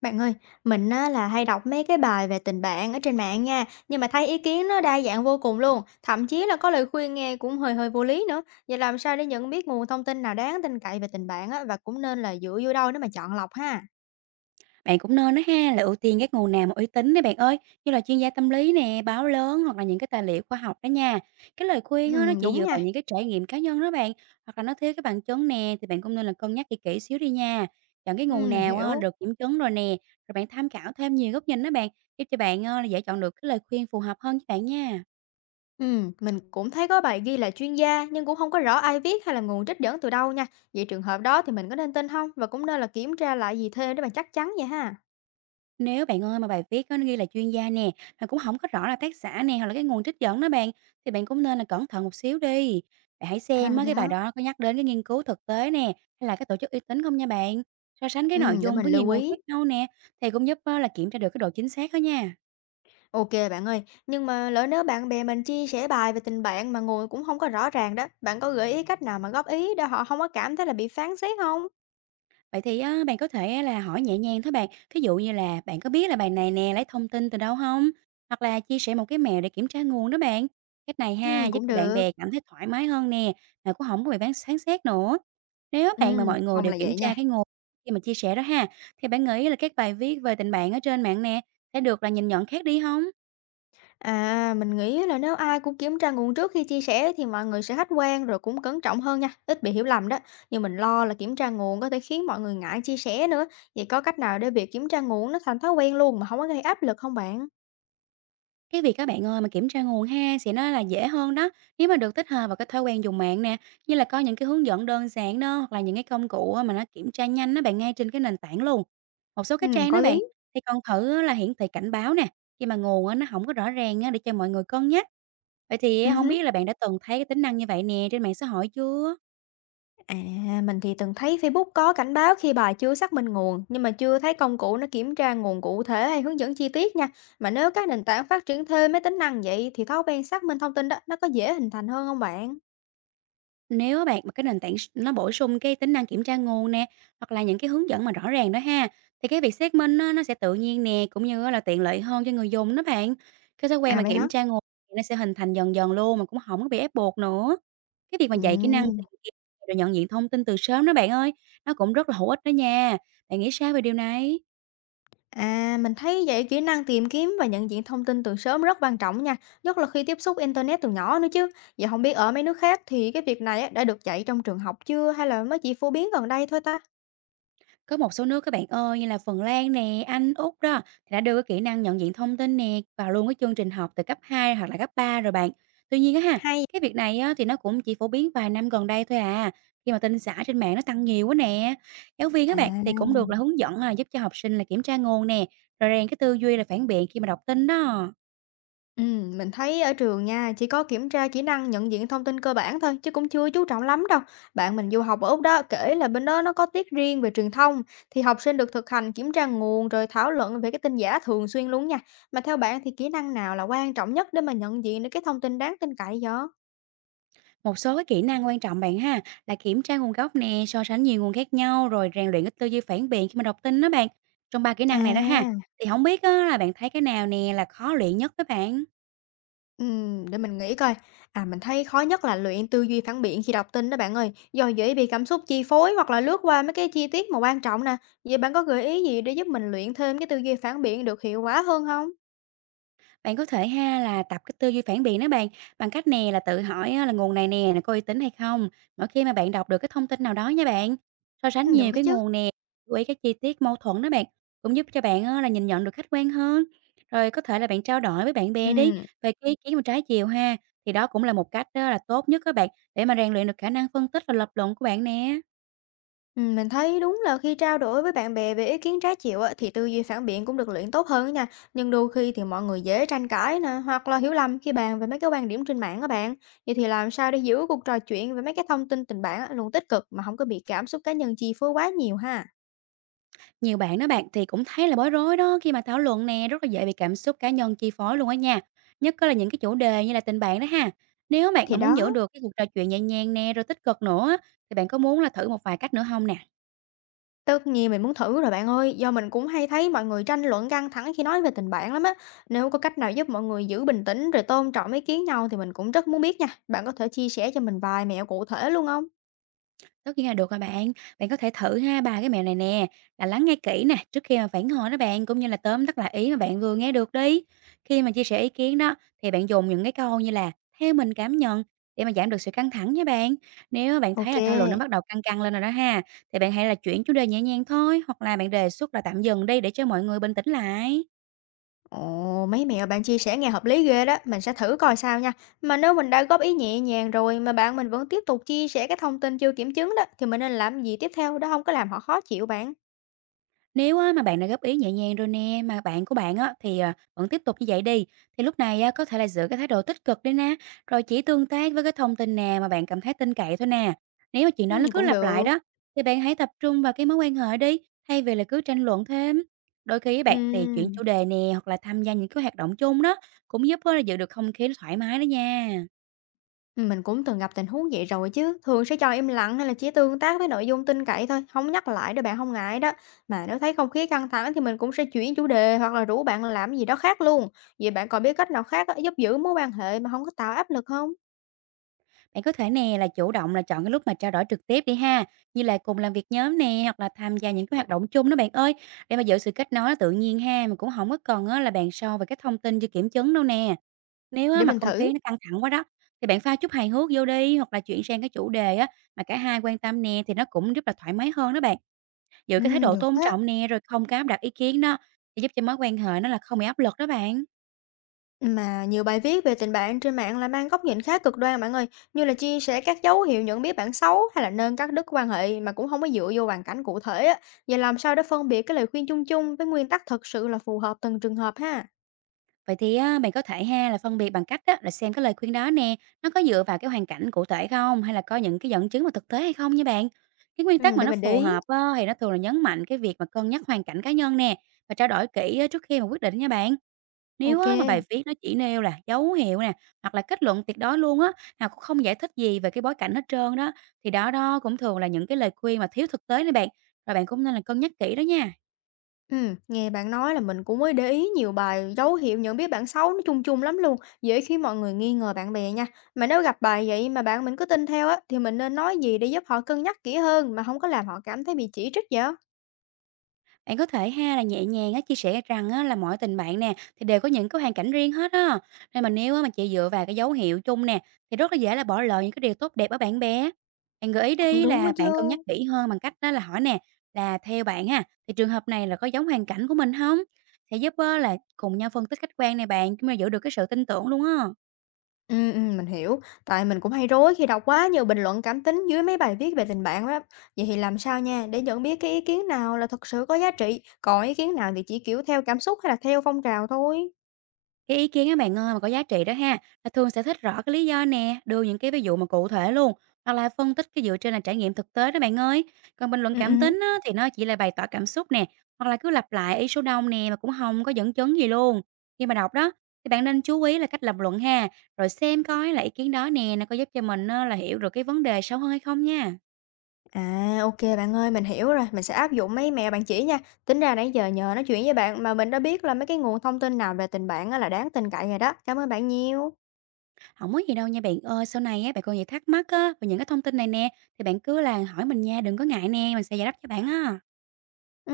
Bạn ơi, mình á, là hay đọc mấy cái bài về tình bạn ở trên mạng nha, nhưng mà thấy ý kiến nó đa dạng vô cùng luôn, thậm chí là có lời khuyên nghe cũng hơi hơi vô lý nữa. Vậy làm sao để nhận biết nguồn thông tin nào đáng tin cậy về tình bạn á, và cũng nên là dựa vô đâu để mà chọn lọc ha? Bạn cũng nên á ha, là ưu tiên các nguồn nào mà uy tín đấy bạn ơi, như là chuyên gia tâm lý nè, báo lớn hoặc là những cái tài liệu khoa học đó nha. Cái lời khuyên á, nó chỉ Đúng dựa nha. vào những cái trải nghiệm cá nhân đó bạn, hoặc là nó thiếu cái bằng chứng nè, thì bạn cũng nên là cân nhắc kỹ kỹ xíu đi nha. Chọn cái nguồn Mình nào á, hiểu. được kiểm chứng rồi nè, rồi bạn tham khảo thêm nhiều góc nhìn đó bạn, giúp cho bạn á, là dễ chọn được cái lời khuyên phù hợp hơn với bạn nha. Mình cũng thấy có bài ghi là chuyên gia nhưng cũng không có rõ ai viết hay là nguồn trích dẫn từ đâu nha. Vậy trường hợp đó thì mình có nên tin không? Và cũng nên là kiểm tra lại gì thêm để mà chắc chắn vậy ha? Nếu bạn ơi mà bài viết á, nó ghi là chuyên gia nè, mà cũng không có rõ là tác giả nè hoặc là cái nguồn trích dẫn đó bạn, thì bạn cũng nên là cẩn thận một xíu đi. Bạn hãy xem À á, vậy cái bài hả? đó có nhắc đến cái nghiên cứu thực tế nè, hay là cái tổ chức uy tín không nha bạn. So sánh cái nội Để dung mình với nhiều lưu nguồn ý. khác nhau nè, thì cũng giúp á, là kiểm tra được cái độ chính xác đó nha. OK bạn ơi, nhưng mà lỡ nếu bạn bè mình chia sẻ bài về tình bạn mà nguồn cũng không có rõ ràng đó, bạn có gợi ý cách nào mà góp ý để họ không có cảm thấy là bị phán xét không? Vậy thì á, bạn có thể á là hỏi nhẹ nhàng thôi bạn, ví dụ như là "Bạn có biết là bài này nè lấy thông tin từ đâu không? Hoặc là chia sẻ một cái mẹo để kiểm tra nguồn đó bạn." Cách này ha, giúp Cũng cho bạn được. bè cảm thấy thoải mái hơn nè, mà cũng không có bị phán xét nữa. Nếu bạn mà Ừm, mọi người mong đều là kiểm vậy nha. tra cái nguồn khi mà chia sẻ đó ha, thì bạn nghĩ là các bài viết về tình bạn ở trên mạng nè, sẽ được là nhìn nhận khác đi không? À, mình nghĩ là nếu ai cũng kiểm tra nguồn trước khi chia sẻ thì mọi người sẽ khách quan rồi cũng cẩn trọng hơn nha, ít bị hiểu lầm đó. Nhưng mình lo là kiểm tra nguồn có thể khiến mọi người ngại chia sẻ nữa, vậy có cách nào để việc kiểm tra nguồn nó thành thói quen luôn mà không có gây áp lực không bạn? Cái việc các bạn ơi, mà kiểm tra nguồn ha, sẽ nó là dễ hơn đó, nếu mà được tích hợp vào cái thói quen dùng mạng nè, như là có những cái hướng dẫn đơn giản đó, hoặc là những cái công cụ á mà nó kiểm tra nhanh á bạn, ngay trên cái nền tảng luôn. Một số cái trang Có đó bạn, lý. thì còn thử á là hiển thị cảnh báo nè, khi mà nguồn á nó không có rõ ràng á, để cho mọi người cân nhắc. Vậy thì không Ừm. biết là bạn đã từng thấy cái tính năng như vậy nè trên mạng xã hội chưa? À, mình thì từng thấy Facebook có cảnh báo khi bài chưa xác minh nguồn, nhưng mà chưa thấy công cụ nó kiểm tra nguồn cụ thể hay hướng dẫn chi tiết nha. Mà nếu các nền tảng phát triển thêm mấy tính năng vậy thì thói quen xác minh thông tin đó nó có dễ hình thành hơn không bạn? Nếu á bạn mà cái nền tảng nó bổ sung cái tính năng kiểm tra nguồn nè, hoặc là những cái hướng dẫn mà rõ ràng đó ha, thì cái việc xác minh á nó sẽ tự nhiên nè, cũng như á là tiện lợi hơn cho người dùng đó bạn. Cái thói quen À mà vậy hả? kiểm tra nguồn nó sẽ hình thành dần dần luôn mà cũng không có bị ép buộc nữa. Cái việc mà dạy kỹ năng Ừm. tìm kiếm rồi nhận diện thông tin từ sớm đó bạn ơi, nó cũng rất là hữu ích đó nha. Bạn nghĩ sao về điều này? À, mình thấy vậy kỹ năng tìm kiếm và nhận diện thông tin từ sớm rất quan trọng nha, nhất là khi tiếp xúc internet từ nhỏ nữa chứ. Vậy không biết ở mấy nước khác thì cái việc này á, đã được dạy trong trường học chưa hay là mới chỉ phổ biến gần đây thôi ta? Có một số nước các bạn ơi, như là Phần Lan nè, Anh, Úc đó, thì đã đưa cái kỹ năng nhận diện thông tin nè vào luôn cái chương trình học từ cấp 2 hoặc là cấp 3 rồi bạn. Tuy nhiên á ha, Hay. cái việc này á, thì nó cũng chỉ phổ biến vài năm gần đây thôi à, khi mà tin giả trên mạng nó tăng nhiều quá nè. Giáo viên À. các bạn thì cũng được là hướng dẫn là giúp cho học sinh là kiểm tra nguồn nè, rồi rèn cái tư duy là phản biện khi mà đọc tin đó. Mình thấy ở trường nha, chỉ có kiểm tra kỹ năng nhận diện thông tin cơ bản thôi, chứ cũng chưa chú trọng lắm đâu. Bạn mình du học ở Úc đó, kể là bên đó nó có tiết riêng về truyền thông, thì học sinh được thực hành kiểm tra nguồn rồi thảo luận về cái tin giả thường xuyên luôn nha. Mà theo bạn thì kỹ năng nào là quan trọng nhất để mà nhận diện được cái thông tin đáng tin cậy vậy? Một số cái kỹ năng quan trọng bạn ha là kiểm tra nguồn gốc nè, so sánh nhiều nguồn khác nhau rồi rèn luyện cái tư duy phản biện khi mà đọc tin đó bạn. Trong ba kỹ năng này đó ha, À. thì không biết á, là bạn thấy cái nào nè là khó luyện nhất với bạn? Để mình nghĩ coi. À, mình thấy khó nhất là luyện tư duy phản biện khi đọc tin đó bạn ơi, do dễ bị cảm xúc chi phối hoặc là lướt qua mấy cái chi tiết mà quan trọng nè. Vậy bạn có gợi ý gì để giúp mình luyện thêm cái tư duy phản biện được hiệu quả hơn không? Bạn có thể ha là tập cái tư duy phản biện đó bạn, bằng cách nè là tự hỏi á, là nguồn này nè, là có uy tín hay không? Mỗi khi mà bạn đọc được cái thông tin nào đó nha bạn. So sánh Được nhiều đó cái chứ. nguồn nè, chú ý các chi tiết mâu thuẫn đó bạn, cũng giúp cho bạn á, là nhìn nhận được khách quan hơn. Rồi có thể là bạn trao đổi với bạn bè đi Ừ. về cái ý kiến mà trái chiều ha, thì đó cũng là một cách đó là tốt nhất các bạn để mà rèn luyện được khả năng phân tích và lập luận của bạn nè. Mình thấy đúng là khi trao đổi với bạn bè về ý kiến trái chiều á, thì tư duy phản biện cũng được luyện tốt hơn á nha. Nhưng đôi khi thì mọi người dễ tranh cãi nè, hoặc là hiểu lầm khi bàn về mấy cái quan điểm trên mạng các bạn. Vậy thì làm sao để giữ cuộc trò chuyện về mấy cái thông tin tình bạn á, luôn tích cực mà không có bị cảm xúc cá nhân chi phối quá nhiều ha? Nhiều bạn đó bạn thì cũng thấy là bối rối đó khi mà thảo luận nè rất là dễ bị cảm xúc cá nhân chi phối luôn á nha. Nhất có là những cái chủ đề như là tình bạn đó ha. Nếu bạn Thì mà muốn giữ đó, được cái cuộc trò chuyện nhẹ nhàng nè rồi tích cực nữa á, thì bạn có muốn là thử một vài cách nữa không nè? tất nhiên mình muốn thử rồi bạn ơi, do mình cũng hay thấy mọi người tranh luận căng thẳng khi nói về tình bạn lắm á. Nếu có cách nào giúp mọi người giữ bình tĩnh rồi tôn trọng ý kiến nhau thì mình cũng rất muốn biết nha. Bạn có thể chia sẻ cho mình vài mẹo cụ thể luôn không? Tất nhiên là được rồi bạn. Bạn có thể thử ha 3 cái mẹo này nè, là lắng nghe kỹ nè, trước khi mà phản hồi đó bạn, cũng như là tóm tắt lại ý mà bạn vừa nghe được đi. Khi mà chia sẻ ý kiến đó, thì bạn dùng những cái câu như là "theo mình cảm nhận" để mà giảm được sự căng thẳng nha bạn. Nếu mà bạn thấy Ok. là thảo luận nó bắt đầu căng căng lên rồi đó ha, thì bạn hãy là chuyển chủ đề nhẹ nhàng thôi, hoặc là bạn đề xuất là tạm dừng đi để cho mọi người bình tĩnh lại. Ồ, mấy mẹo bạn chia sẻ nghe hợp lý ghê đó, mình sẽ thử coi sao nha. Mà nếu mình đã góp ý nhẹ nhàng rồi mà bạn mình vẫn tiếp tục chia sẻ cái thông tin chưa kiểm chứng đó, thì mình nên làm gì tiếp theo đó không có làm họ khó chịu bạn? Nếu á mà bạn đã góp ý nhẹ nhàng rồi nè, mà bạn của bạn á thì, vẫn tiếp tục như vậy đi, thì lúc này á có thể là giữ cái thái độ tích cực đi nè, rồi chỉ tương tác với cái thông tin nào mà bạn cảm thấy tin cậy thôi nè. Nếu mà chuyện đó Ừ, nó cứ cũng lặp lại được. đó, thì bạn hãy tập trung vào cái mối quan hệ đi, thay vì là cứ tranh luận thêm. Đôi khi á bạn thì chuyển chủ Ừ, đề nè, hoặc là tham gia những cái hoạt động chung đó, cũng giúp á là giữ được không khí nó thoải mái đó nha. mình cũng từng gặp tình huống vậy rồi chứ. Thường sẽ cho im lặng hay là chỉ tương tác với nội dung tin cậy thôi, không nhắc lại để bạn không ngại đó. Mà nếu thấy không khí căng thẳng thì mình cũng sẽ chuyển chủ đề hoặc là rủ bạn làm gì đó khác luôn. Vậy bạn còn biết cách nào khác á, giúp giữ mối quan hệ mà không có tạo áp lực không? Bạn có thể nè là chủ động là chọn cái lúc mà trao đổi trực tiếp đi ha, như là cùng làm việc nhóm nè hoặc là tham gia những cái hoạt động chung đó bạn ơi, để mà giữ sự kết nối nó tự nhiên ha, mà cũng không có cần á, là bạn sâu về cái thông tin chưa kiểm chứng đâu nè. Nếu á, Để mà mình không thử. khí nó căng thẳng quá đó thì bạn pha chút hài hước vô đi hoặc là chuyển sang cái chủ đề á mà cả hai quan tâm nè thì nó cũng rất là thoải mái hơn đó bạn. Giữ Ừ, cái thái độ được tôn á. trọng nè rồi không có áp đặt ý kiến đó thì giúp cho mối quan hệ nó là không bị áp lực đó bạn. Mà nhiều bài viết về tình bạn trên mạng là mang góc nhìn khá cực đoan bạn ơi, như là chia sẻ các dấu hiệu nhận biết bạn xấu hay là nâng các đức quan hệ mà cũng không có dựa vô hoàn cảnh cụ thể á. Vậy làm sao để phân biệt cái lời khuyên chung chung với nguyên tắc thật sự là phù hợp từng trường hợp ha? Vậy thì á, bạn có thể ha là phân biệt bằng cách á, là xem cái lời khuyên đó nè, nó có dựa vào cái hoàn cảnh cụ thể không hay là có những cái dẫn chứng mà thực tế hay không nha bạn. Cái nguyên tắc Ừ, mà để nó mình để phù ý. hợp á, thì nó thường là nhấn mạnh cái việc mà cân nhắc hoàn cảnh cá nhân nè và trao đổi kỹ á, trước khi mà quyết định nha bạn. Nếu Ok. á, mà bài viết nó chỉ nêu là dấu hiệu nè hoặc là kết luận tuyệt đối luôn á, nào cũng không giải thích gì về cái bối cảnh hết trơn đó, thì đó đó cũng thường là những cái lời khuyên mà thiếu thực tế nè bạn. Rồi bạn cũng nên là cân nhắc kỹ đó nha. Ừ, nghe bạn nói là mình cũng mới để ý nhiều bài dấu hiệu nhận biết bạn xấu nó chung chung lắm luôn, dễ khiến mọi người nghi ngờ bạn bè nha. Mà nếu gặp bài vậy mà bạn mình cứ tin theo á, thì mình nên nói gì để giúp họ cân nhắc kỹ hơn mà không có làm họ cảm thấy bị chỉ trích vậy? Bạn có thể ha là nhẹ nhàng á, chia sẻ rằng á, là mỗi tình bạn nè thì đều có những cái hoàn cảnh riêng hết á. Nên mà nếu á, mà chị dựa vào cái dấu hiệu chung nè thì rất là dễ là bỏ lỡ những cái điều tốt đẹp ở bạn bè. Bạn gợi ý Cũng đi đúng đó là bạn cân chứ. nhắc kỹ hơn bằng cách đó là hỏi nè, là theo bạn ha thì trường hợp này là có giống hoàn cảnh của mình không? Sẽ giúp á, là cùng nhau phân tích khách quan này bạn, chúng ta giữ được cái sự tin tưởng luôn á. Mình hiểu, tại mình cũng hay rối khi đọc quá nhiều bình luận cảm tính dưới mấy bài viết về tình bạn đó. Vậy thì làm sao nha để nhận biết cái ý kiến nào là thật sự có giá trị, còn ý kiến nào thì chỉ, kiểu, theo cảm xúc hay là theo phong trào thôi? Cái ý kiến á bạn ơi mà có giá trị đó ha, là thường sẽ thích rõ cái lý do nè, đưa những cái ví dụ mà cụ thể luôn, hoặc là phân tích cái dựa trên là trải nghiệm thực tế đó bạn ơi. Còn bình luận Ừ, cảm ừm. tính á, thì nó chỉ là bày tỏ cảm xúc nè, hoặc là cứ lặp lại ý số đông nè mà cũng không có dẫn chứng gì luôn. Khi mà đọc đó thì bạn nên chú ý là cách lập luận ha, rồi xem coi là ý kiến đó nè nó có giúp cho mình á, là hiểu được cái vấn đề sâu hơn hay không nha. À, ok bạn ơi, mình hiểu rồi, mình sẽ áp dụng mấy mẹo bạn chỉ nha. Tính ra nãy giờ nhờ nói chuyện với bạn mà mình đã biết là mấy cái nguồn thông tin nào về tình bạn á là đáng tin cậy rồi đó. Cảm ơn bạn nhiều. Không có gì đâu nha bạn ơi, sau này á bạn còn gì thắc mắc á về những cái thông tin này nè thì bạn cứ là hỏi mình nha, đừng có ngại nè, mình sẽ giải đáp cho bạn á. Ừm.